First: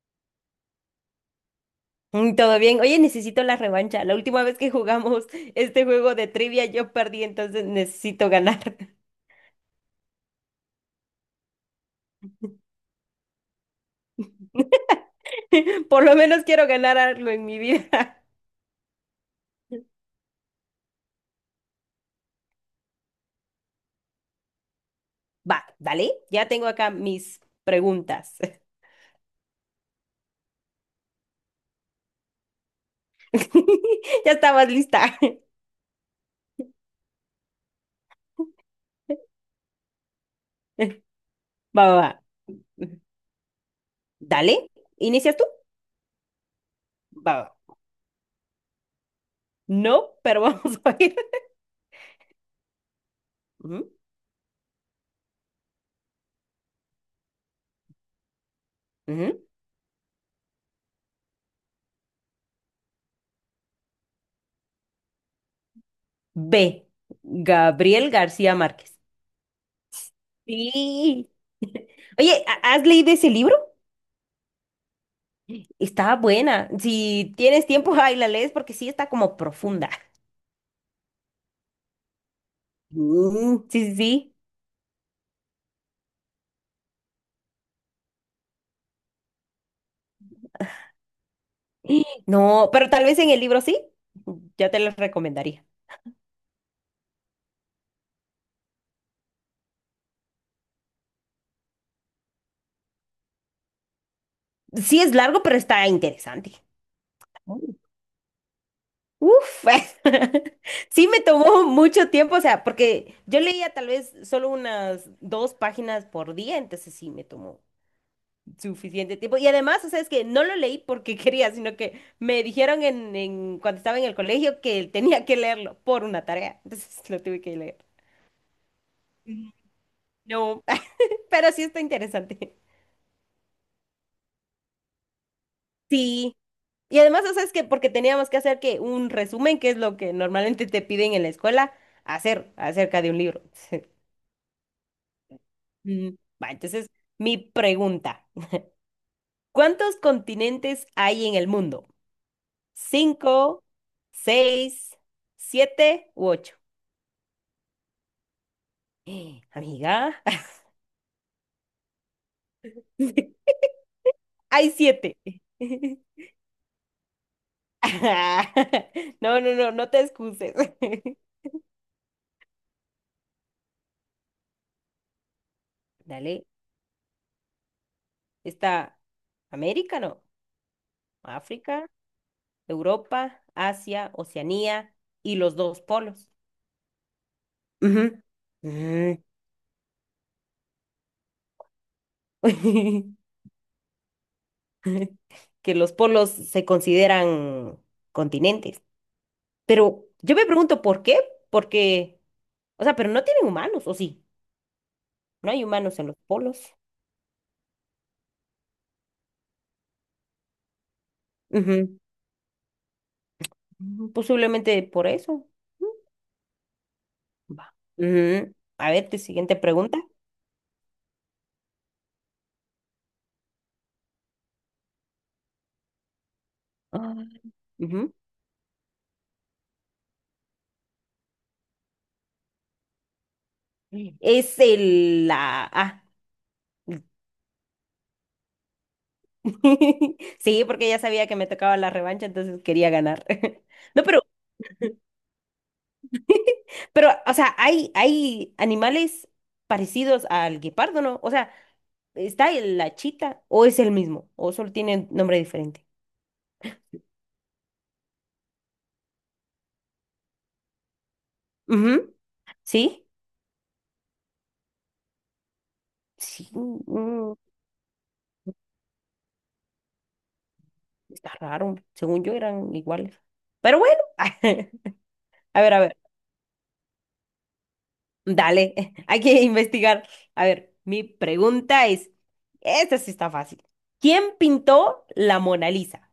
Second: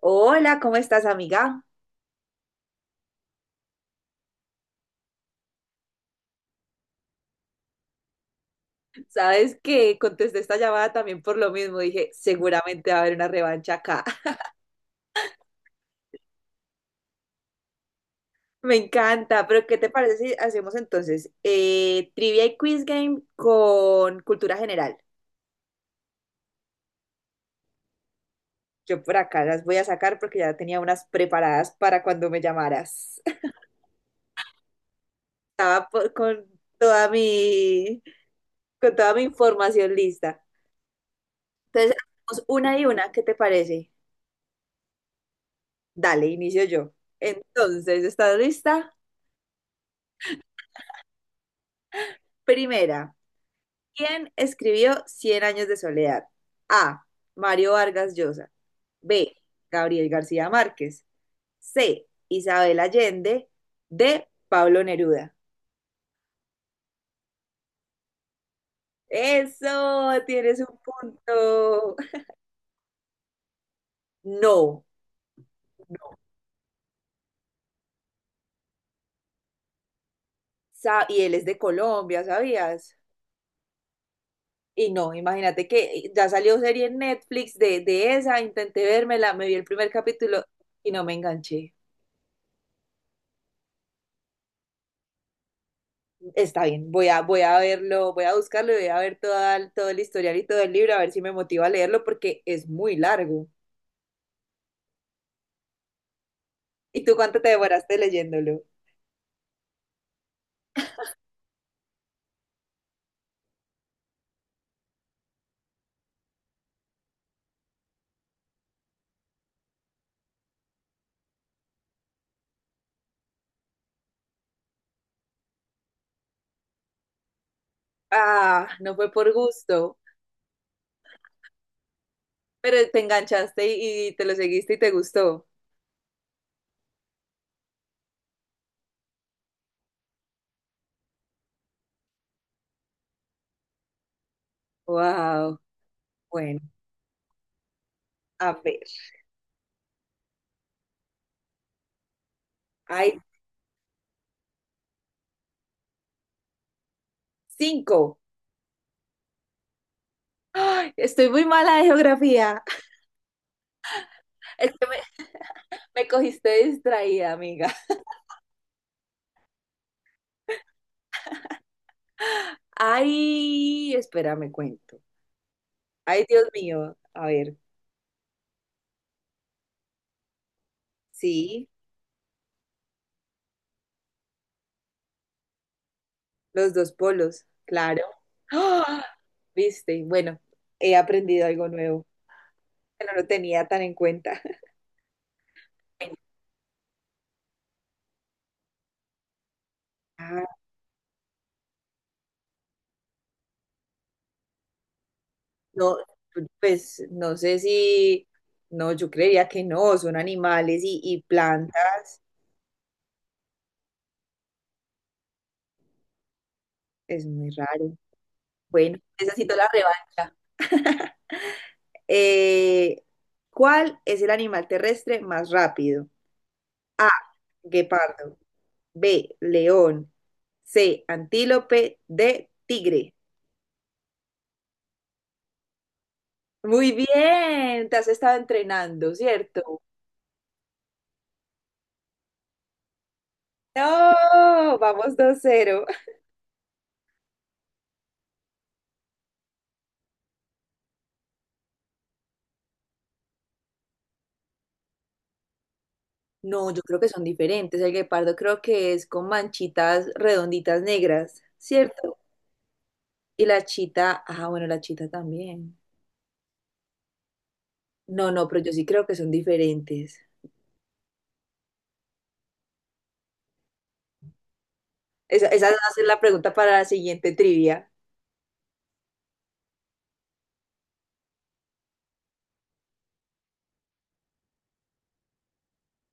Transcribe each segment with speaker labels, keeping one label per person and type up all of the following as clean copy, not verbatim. Speaker 1: Hola, ¿cómo estás, amiga?
Speaker 2: Todo bien. Oye, necesito la revancha. La última vez que jugamos este juego de trivia yo perdí, entonces necesito ganar.
Speaker 1: Sabes que contesté esta llamada también por lo mismo. Dije, seguramente va a haber una revancha acá.
Speaker 2: Por lo menos quiero ganar algo en mi vida.
Speaker 1: Me encanta, pero ¿qué te parece si hacemos entonces trivia y quiz game con cultura general?
Speaker 2: Va, dale. Ya tengo acá mis preguntas.
Speaker 1: Yo por acá las voy a sacar porque ya tenía unas preparadas para cuando me llamaras.
Speaker 2: Ya estabas lista.
Speaker 1: Estaba por- con toda mi, Con toda mi información lista.
Speaker 2: Va, va,
Speaker 1: Entonces,
Speaker 2: va.
Speaker 1: hacemos una y una, ¿qué te parece?
Speaker 2: Dale. ¿Inicias tú?
Speaker 1: Dale, inicio yo.
Speaker 2: Va, va.
Speaker 1: Entonces, ¿estás lista?
Speaker 2: No, pero vamos a ir.
Speaker 1: Primera.
Speaker 2: Ujú,
Speaker 1: ¿Quién escribió Cien años de soledad? A. Mario Vargas Llosa. B.
Speaker 2: ujú.
Speaker 1: Gabriel García Márquez. C. Isabel Allende. D. Pablo Neruda.
Speaker 2: B. Gabriel García Márquez.
Speaker 1: Eso, tienes un
Speaker 2: Sí.
Speaker 1: punto.
Speaker 2: Oye, ¿has leído ese libro?
Speaker 1: No.
Speaker 2: Está buena. Si tienes tiempo, ay la lees porque sí está como profunda.
Speaker 1: Y él es de Colombia, ¿sabías?
Speaker 2: Sí, sí, sí.
Speaker 1: Y no, imagínate que ya salió serie en Netflix de esa, intenté vérmela, me vi el primer capítulo y no me enganché.
Speaker 2: No, pero tal vez en el libro sí. Ya te lo recomendaría.
Speaker 1: Está bien, voy a verlo, voy a buscarlo y voy a ver todo el historial y todo el libro, a ver si me motiva a leerlo porque es muy largo.
Speaker 2: Sí es largo, pero está interesante.
Speaker 1: ¿Y tú cuánto te
Speaker 2: Mm.
Speaker 1: demoraste leyéndolo?
Speaker 2: Uf, sí me tomó mucho tiempo, o sea, porque yo leía tal vez solo unas dos páginas por día, entonces sí me tomó suficiente tiempo. Y además, o sea, es que no lo leí porque quería, sino que me dijeron cuando estaba en el colegio que tenía que leerlo por una tarea. Entonces lo tuve que leer.
Speaker 1: Ah, no fue por
Speaker 2: Mm.
Speaker 1: gusto,
Speaker 2: No, pero sí está interesante.
Speaker 1: pero te enganchaste y te lo seguiste y te gustó.
Speaker 2: Sí. Y además, o sea, es que porque teníamos que hacer que un resumen, que es lo que normalmente te piden en la escuela, hacer acerca de un libro.
Speaker 1: Wow,
Speaker 2: Mm, Va,
Speaker 1: bueno,
Speaker 2: entonces, mi pregunta,
Speaker 1: a ver,
Speaker 2: ¿cuántos continentes hay en el mundo?
Speaker 1: hay
Speaker 2: ¿Cinco, seis, siete u ocho?
Speaker 1: 5.
Speaker 2: Amiga,
Speaker 1: Ay, estoy muy mala de geografía.
Speaker 2: hay
Speaker 1: Es que me,
Speaker 2: siete.
Speaker 1: Me cogiste distraída, amiga.
Speaker 2: No, no, no, no te excuses.
Speaker 1: Ay, espérame, cuento. Ay,
Speaker 2: Dale,
Speaker 1: Dios mío, a ver,
Speaker 2: está América, no,
Speaker 1: sí.
Speaker 2: África, Europa, Asia, Oceanía y los dos polos.
Speaker 1: Los dos polos, claro.
Speaker 2: Ujú.
Speaker 1: ¡Ah!
Speaker 2: Mm.
Speaker 1: ¿Viste? Bueno, he aprendido algo nuevo que no lo tenía tan en cuenta.
Speaker 2: Que los polos se consideran continentes. Pero yo
Speaker 1: Ah,
Speaker 2: me pregunto por qué, porque, o sea, pero no tienen humanos, ¿o sí? No hay
Speaker 1: no,
Speaker 2: humanos en los polos.
Speaker 1: pues no sé si, no, yo creería que no, son animales y plantas,
Speaker 2: Ujú, posiblemente por eso. Ujú,
Speaker 1: es muy
Speaker 2: va.
Speaker 1: raro.
Speaker 2: Ujú. A
Speaker 1: Bueno,
Speaker 2: ver, tu
Speaker 1: necesito
Speaker 2: siguiente
Speaker 1: la
Speaker 2: pregunta.
Speaker 1: revancha. Eh, ¿Cuál es el animal terrestre más rápido? A,
Speaker 2: Ah. Ujú.
Speaker 1: guepardo, B, león, C, antílope, D, tigre.
Speaker 2: Es el la ah.
Speaker 1: Muy bien, te has estado entrenando, ¿cierto?
Speaker 2: Sí, porque ya sabía que me tocaba la revancha, entonces quería ganar. No, pero,
Speaker 1: No, vamos 2-0.
Speaker 2: pero, o sea, hay animales parecidos al guepardo, ¿no? O sea, ¿está la chita o es el mismo? ¿O solo tiene nombre diferente?
Speaker 1: No, yo creo que son diferentes. El guepardo creo que es con manchitas redonditas negras,
Speaker 2: Ujú.
Speaker 1: ¿cierto?
Speaker 2: ¿Sí?
Speaker 1: Y la chita, ah, bueno, la chita también.
Speaker 2: Sí, mm,
Speaker 1: No, no, pero yo sí creo que son diferentes.
Speaker 2: está raro. Según yo eran iguales. Pero bueno.
Speaker 1: Esa, esa va
Speaker 2: A
Speaker 1: a
Speaker 2: ver,
Speaker 1: ser la pregunta para la siguiente trivia.
Speaker 2: dale, hay que investigar. A ver, mi pregunta es, esta sí está fácil. ¿Quién pintó la Mona Lisa?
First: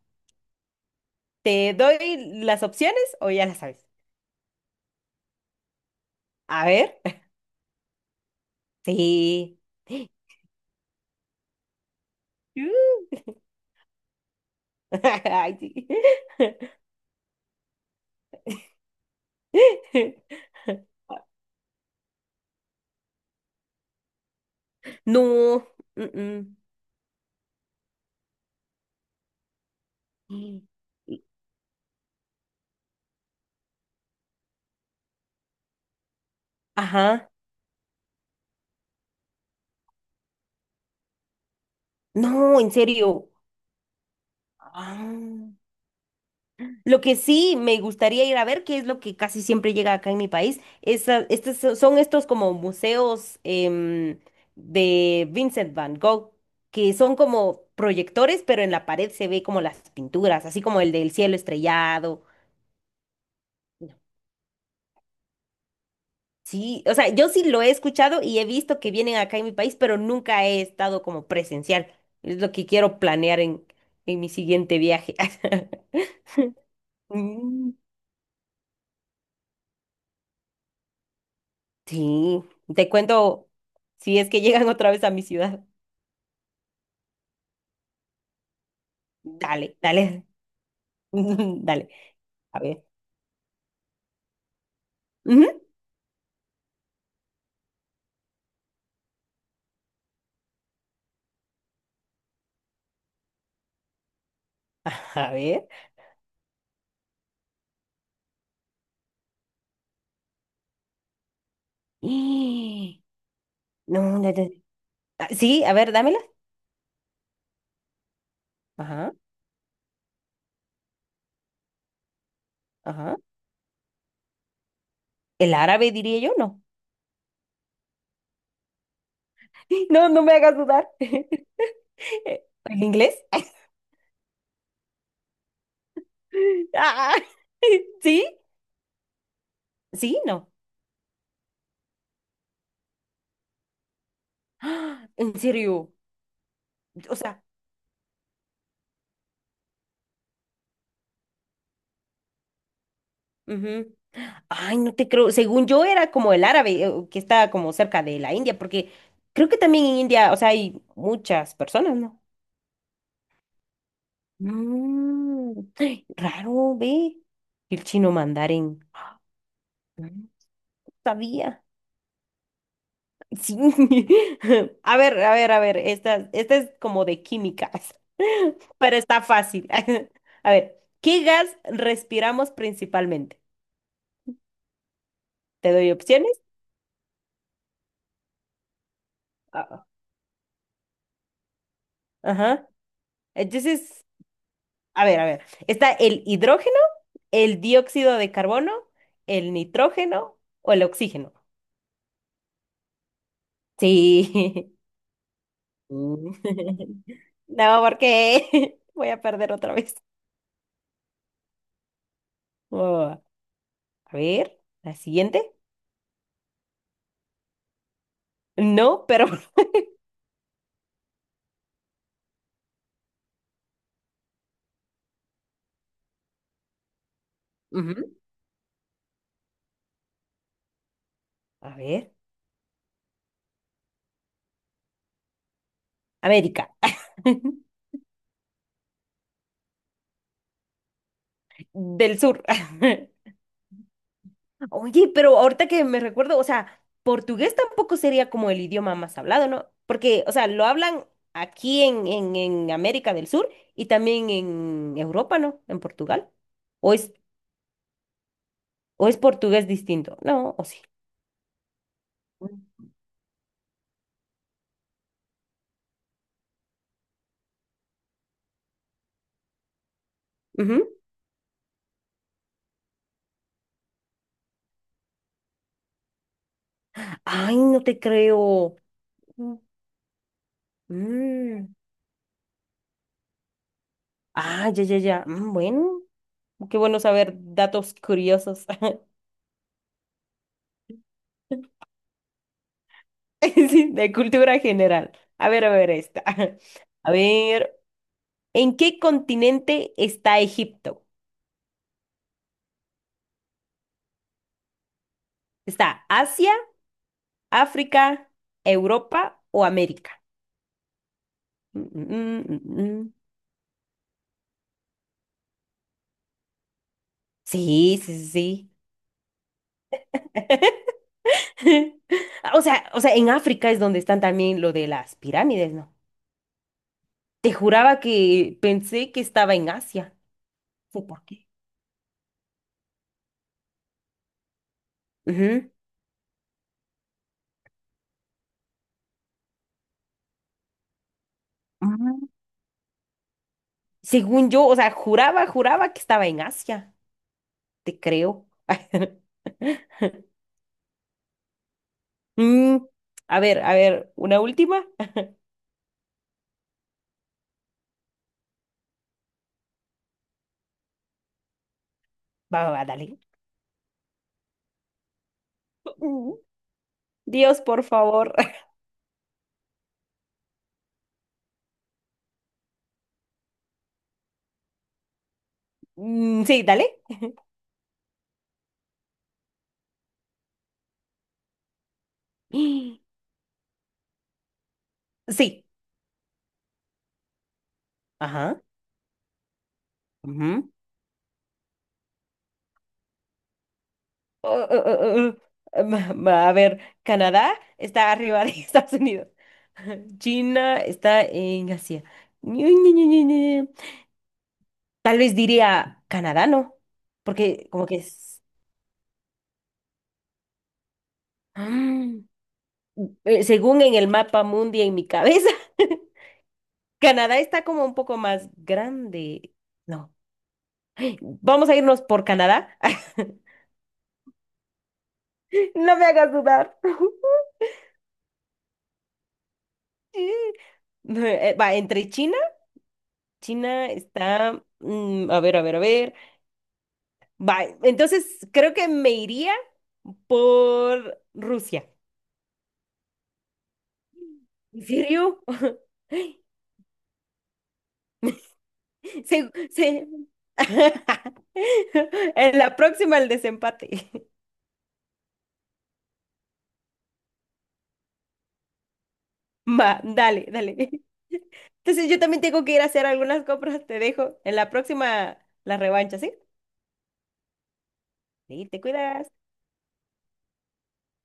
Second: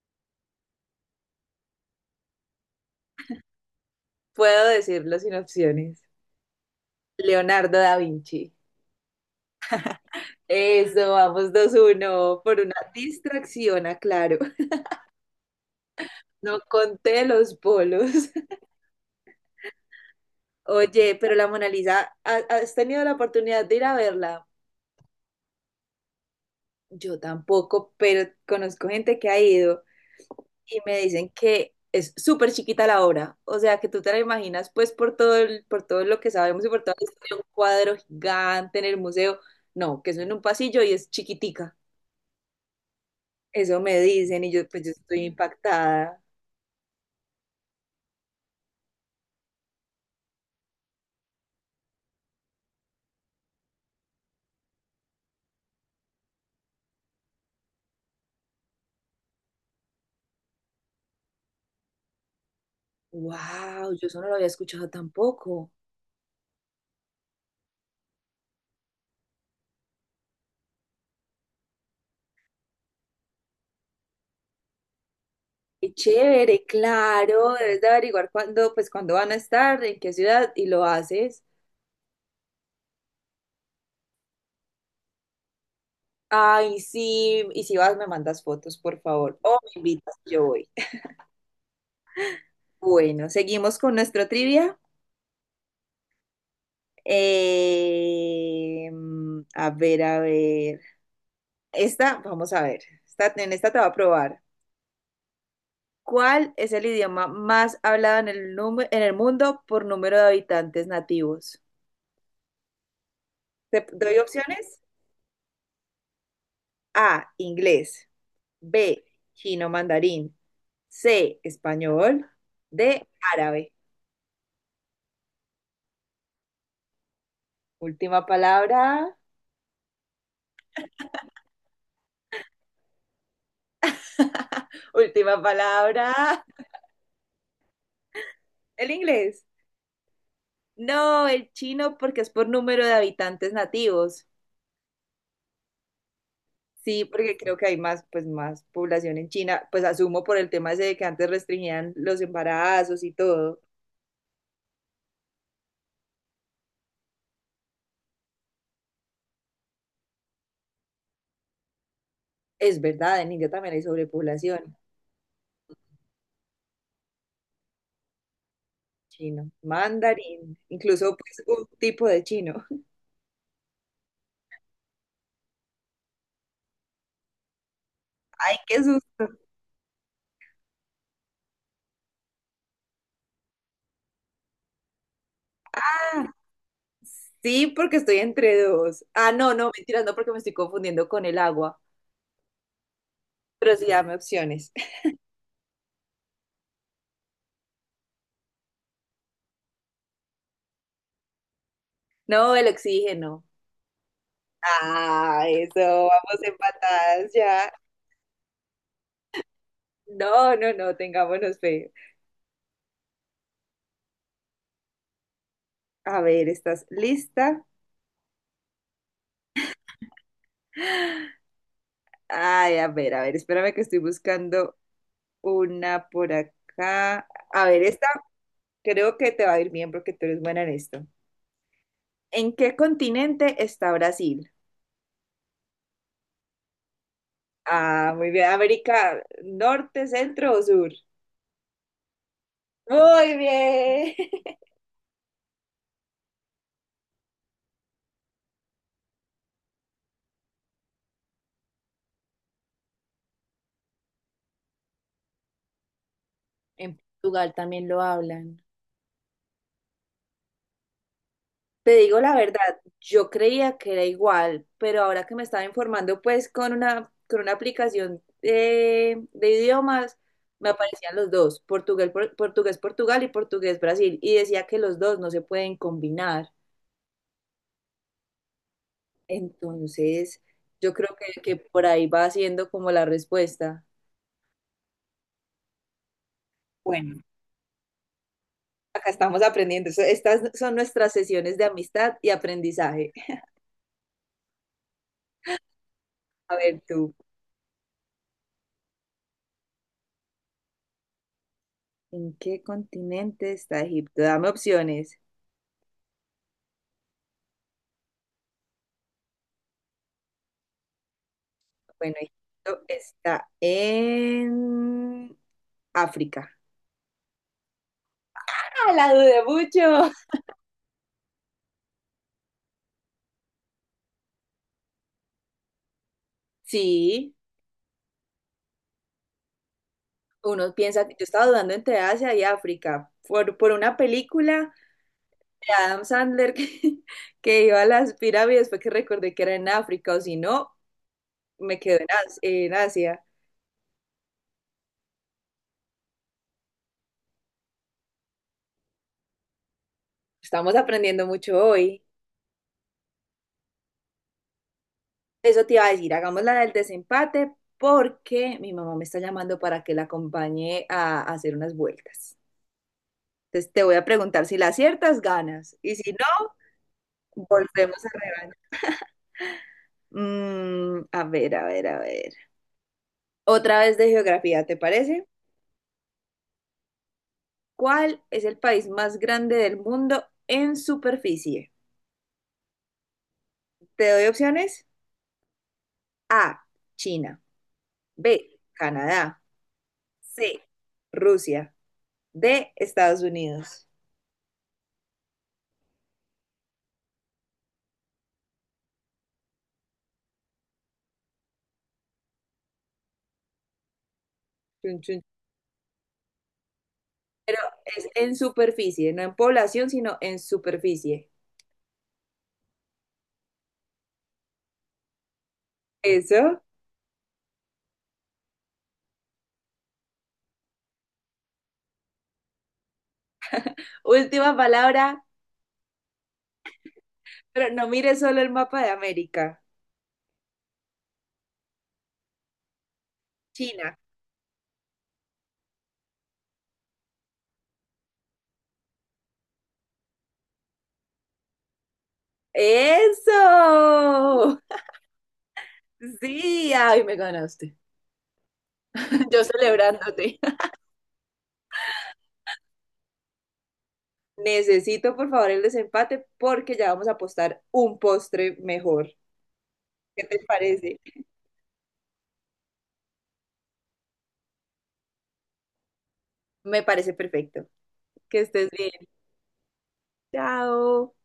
Speaker 2: ¿Te doy las opciones o ya las sabes?
Speaker 1: Puedo decirlo sin opciones.
Speaker 2: A ver,
Speaker 1: Leonardo da Vinci.
Speaker 2: sí.
Speaker 1: Eso, vamos 2-1, por una
Speaker 2: Uh,
Speaker 1: distracción, aclaro.
Speaker 2: ay, sí.
Speaker 1: No conté los bolos. Oye, pero la Mona Lisa, ¿has tenido la oportunidad de ir a verla?
Speaker 2: No. mm,
Speaker 1: Yo tampoco, pero conozco gente que ha ido
Speaker 2: mm.
Speaker 1: y me dicen que es súper chiquita la obra. O sea, que tú te la imaginas, pues, por por todo lo que sabemos y por toda la
Speaker 2: Ajá.
Speaker 1: historia, un cuadro gigante en el museo. No, que eso en un pasillo y es chiquitica.
Speaker 2: No, en serio.
Speaker 1: Eso me dicen y yo, pues, yo
Speaker 2: Ah.
Speaker 1: estoy impactada.
Speaker 2: Lo que sí me gustaría ir a ver, que es lo que casi siempre llega acá en mi país, es, son estos como museos de Vincent Van Gogh, que son como proyectores, pero en la pared se ve como las pinturas, así como el del cielo estrellado.
Speaker 1: Wow, yo eso no lo había escuchado tampoco.
Speaker 2: Sí, o sea, yo sí lo he escuchado y he visto que vienen acá en mi país, pero nunca he estado como presencial. Es lo que quiero planear en mi siguiente viaje.
Speaker 1: Qué chévere, claro,
Speaker 2: Mm.
Speaker 1: debes de averiguar cuándo, pues cuándo van a estar, en qué ciudad y lo haces.
Speaker 2: Sí, te cuento si es que llegan otra vez a mi ciudad.
Speaker 1: Ay, sí, y si vas me mandas fotos, por favor, o me
Speaker 2: Dale,
Speaker 1: invitas,
Speaker 2: dale,
Speaker 1: yo voy.
Speaker 2: dale. A ver.
Speaker 1: Bueno, seguimos con nuestro trivia.
Speaker 2: Ujú,
Speaker 1: Eh, a ver, a ver. Esta, vamos a ver. Esta, en esta te va a probar.
Speaker 2: a ver.
Speaker 1: ¿Cuál es el idioma más hablado en en el mundo por número de habitantes nativos?
Speaker 2: Y-
Speaker 1: ¿Te
Speaker 2: No,
Speaker 1: doy
Speaker 2: no, no.
Speaker 1: opciones?
Speaker 2: Sí, a ver, dámela.
Speaker 1: A, inglés. B,
Speaker 2: Ajá,
Speaker 1: chino mandarín. C, español. D,
Speaker 2: ajá.
Speaker 1: árabe.
Speaker 2: El árabe diría yo, no.
Speaker 1: Última palabra.
Speaker 2: No, no me hagas dudar. ¿El inglés?
Speaker 1: Última palabra.
Speaker 2: Ah, ¿sí?
Speaker 1: El inglés.
Speaker 2: Sí, no.
Speaker 1: No, el chino porque es por número de habitantes nativos.
Speaker 2: Ah, ¿en serio?
Speaker 1: Sí,
Speaker 2: O
Speaker 1: porque
Speaker 2: sea,
Speaker 1: creo que hay más, pues más población en China, pues asumo por el tema ese de que antes restringían los embarazos y todo.
Speaker 2: ujú. Ay, no te creo. Según yo era como el árabe, que está como cerca de la India, porque creo que también en India, o sea, hay muchas personas, ¿no?
Speaker 1: Es verdad, en India también hay sobrepoblación.
Speaker 2: Mm, ay, raro, ve. El chino mandarín.
Speaker 1: Chino,
Speaker 2: No
Speaker 1: mandarín, incluso pues
Speaker 2: sabía.
Speaker 1: un tipo de chino.
Speaker 2: Sí. A ver, a ver, a ver. Esta es como de químicas,
Speaker 1: Ay, qué
Speaker 2: pero está
Speaker 1: susto.
Speaker 2: fácil. A ver, ¿qué gas respiramos principalmente? ¿Te doy opciones?
Speaker 1: Sí, porque estoy entre dos. Ah, no, no,
Speaker 2: Ah,
Speaker 1: mentiras, no, porque me estoy confundiendo con el agua.
Speaker 2: ajá.
Speaker 1: Pero sí,
Speaker 2: Entonces,
Speaker 1: dame opciones.
Speaker 2: a ver, a ver. Está el hidrógeno, el dióxido de carbono, el nitrógeno o el oxígeno.
Speaker 1: No, el oxígeno.
Speaker 2: Sí.
Speaker 1: Ah, eso,
Speaker 2: Mm.
Speaker 1: vamos empatadas ya.
Speaker 2: No, porque voy a perder otra vez.
Speaker 1: No, no, no, tengámonos fe.
Speaker 2: Oh, a ver, la siguiente.
Speaker 1: A ver, ¿estás lista?
Speaker 2: No, pero...
Speaker 1: Ay, a ver, espérame que estoy buscando una por acá. A ver,
Speaker 2: Ujú.
Speaker 1: esta creo que te va a ir bien porque tú eres buena en esto.
Speaker 2: A ver,
Speaker 1: ¿En qué continente está Brasil?
Speaker 2: América
Speaker 1: Ah, muy bien. ¿América Norte, Centro o Sur?
Speaker 2: del Sur.
Speaker 1: Muy bien.
Speaker 2: Oye, pero ahorita que me recuerdo, o sea, portugués tampoco sería como el idioma más hablado, ¿no? Porque, o sea, lo hablan aquí en América del Sur y también en Europa, ¿no? En Portugal. ¿O
Speaker 1: En
Speaker 2: es,
Speaker 1: Portugal también lo hablan.
Speaker 2: o es portugués distinto? No, o sí.
Speaker 1: Te digo la verdad, yo creía que era igual, pero ahora que me estaba informando, pues con con una aplicación idiomas, me
Speaker 2: Ujú.
Speaker 1: aparecían los dos, portugués Portugal y portugués Brasil, y decía que los dos no se pueden combinar.
Speaker 2: Ay, no te creo. Mm.
Speaker 1: Entonces, yo creo que
Speaker 2: Mm.
Speaker 1: por ahí va siendo como la respuesta.
Speaker 2: Ah, ya, ya, ya. Mm, bueno, qué bueno
Speaker 1: Bueno,
Speaker 2: saber datos curiosos.
Speaker 1: acá estamos aprendiendo. Estas son nuestras sesiones de amistad y aprendizaje.
Speaker 2: Sí, de cultura general. A ver, esta.
Speaker 1: A ver
Speaker 2: A
Speaker 1: tú.
Speaker 2: ver. ¿En qué continente está Egipto?
Speaker 1: ¿En qué continente está Egipto? Dame opciones.
Speaker 2: ¿Está Asia, África, Europa o América? Mm,
Speaker 1: Bueno,
Speaker 2: mm, mm,
Speaker 1: Egipto
Speaker 2: mm.
Speaker 1: está en África.
Speaker 2: Sí, sí, sí.
Speaker 1: ¡Ah, la dudé mucho!
Speaker 2: Sí. O sea, en África es donde están también lo de las pirámides, ¿no?
Speaker 1: Sí,
Speaker 2: Te juraba que pensé que estaba en Asia.
Speaker 1: uno
Speaker 2: No sé
Speaker 1: piensa que yo
Speaker 2: por
Speaker 1: estaba
Speaker 2: qué.
Speaker 1: dudando entre Asia y África por una película de
Speaker 2: Ujú.
Speaker 1: Adam Sandler que, que iba a las pirámides, fue que recordé que era en África, o si no, me quedo en,
Speaker 2: Ah,
Speaker 1: En Asia.
Speaker 2: según yo, o sea, juraba, juraba que estaba en Asia. Te creo.
Speaker 1: Estamos aprendiendo mucho hoy.
Speaker 2: Mm, a ver, una última.
Speaker 1: Eso te iba a decir, hagamos la del desempate porque mi mamá me está llamando para que la acompañe a hacer unas vueltas.
Speaker 2: Va, va, va, dale.
Speaker 1: Entonces te voy a preguntar si la aciertas, ganas. Y si no,
Speaker 2: Dios, por
Speaker 1: volvemos a
Speaker 2: favor.
Speaker 1: rebaño. Mm, a ver, a ver, a ver. Otra vez de geografía, ¿te parece?
Speaker 2: Sí, dale.
Speaker 1: ¿Cuál es el país más grande del mundo en superficie? Te doy opciones.
Speaker 2: Sí.
Speaker 1: A, China. B,
Speaker 2: Ajá.
Speaker 1: Canadá. C,
Speaker 2: Ujú.
Speaker 1: Rusia. D, Estados Unidos.
Speaker 2: Uh, uh, uh, uh, um, a ver, Canadá está arriba de Estados Unidos. China está en Asia. Ñu, Ñu, Ñu, Ñu, Ñu. Tal vez diría Canadá, ¿no?
Speaker 1: Pero
Speaker 2: Porque como que
Speaker 1: es en
Speaker 2: es...
Speaker 1: superficie, no en población, sino en superficie.
Speaker 2: Mm. Según en el mapa mundi en mi cabeza,
Speaker 1: Eso.
Speaker 2: Canadá está como un poco más grande. No. Vamos a irnos por Canadá.
Speaker 1: Última palabra,
Speaker 2: No me hagas dudar.
Speaker 1: pero no mire solo el mapa de América.
Speaker 2: Mm. Va, entre China, China
Speaker 1: China.
Speaker 2: está, mm, a ver, a ver, a ver. Va, entonces creo que me iría por Rusia.
Speaker 1: Eso.
Speaker 2: ¿En serio?
Speaker 1: Sí, ay, me ganaste. Yo
Speaker 2: Se, se-
Speaker 1: celebrándote.
Speaker 2: En la próxima el desempate.
Speaker 1: Necesito, por favor, el desempate porque ya vamos a apostar un postre mejor.
Speaker 2: Va,
Speaker 1: ¿Qué te
Speaker 2: dale, dale.
Speaker 1: parece?
Speaker 2: Entonces yo también tengo que ir a hacer algunas compras, te dejo. En la próxima la revancha, ¿sí?
Speaker 1: Me parece perfecto. Que
Speaker 2: Sí,
Speaker 1: estés
Speaker 2: te
Speaker 1: bien.
Speaker 2: cuidas.
Speaker 1: Chao.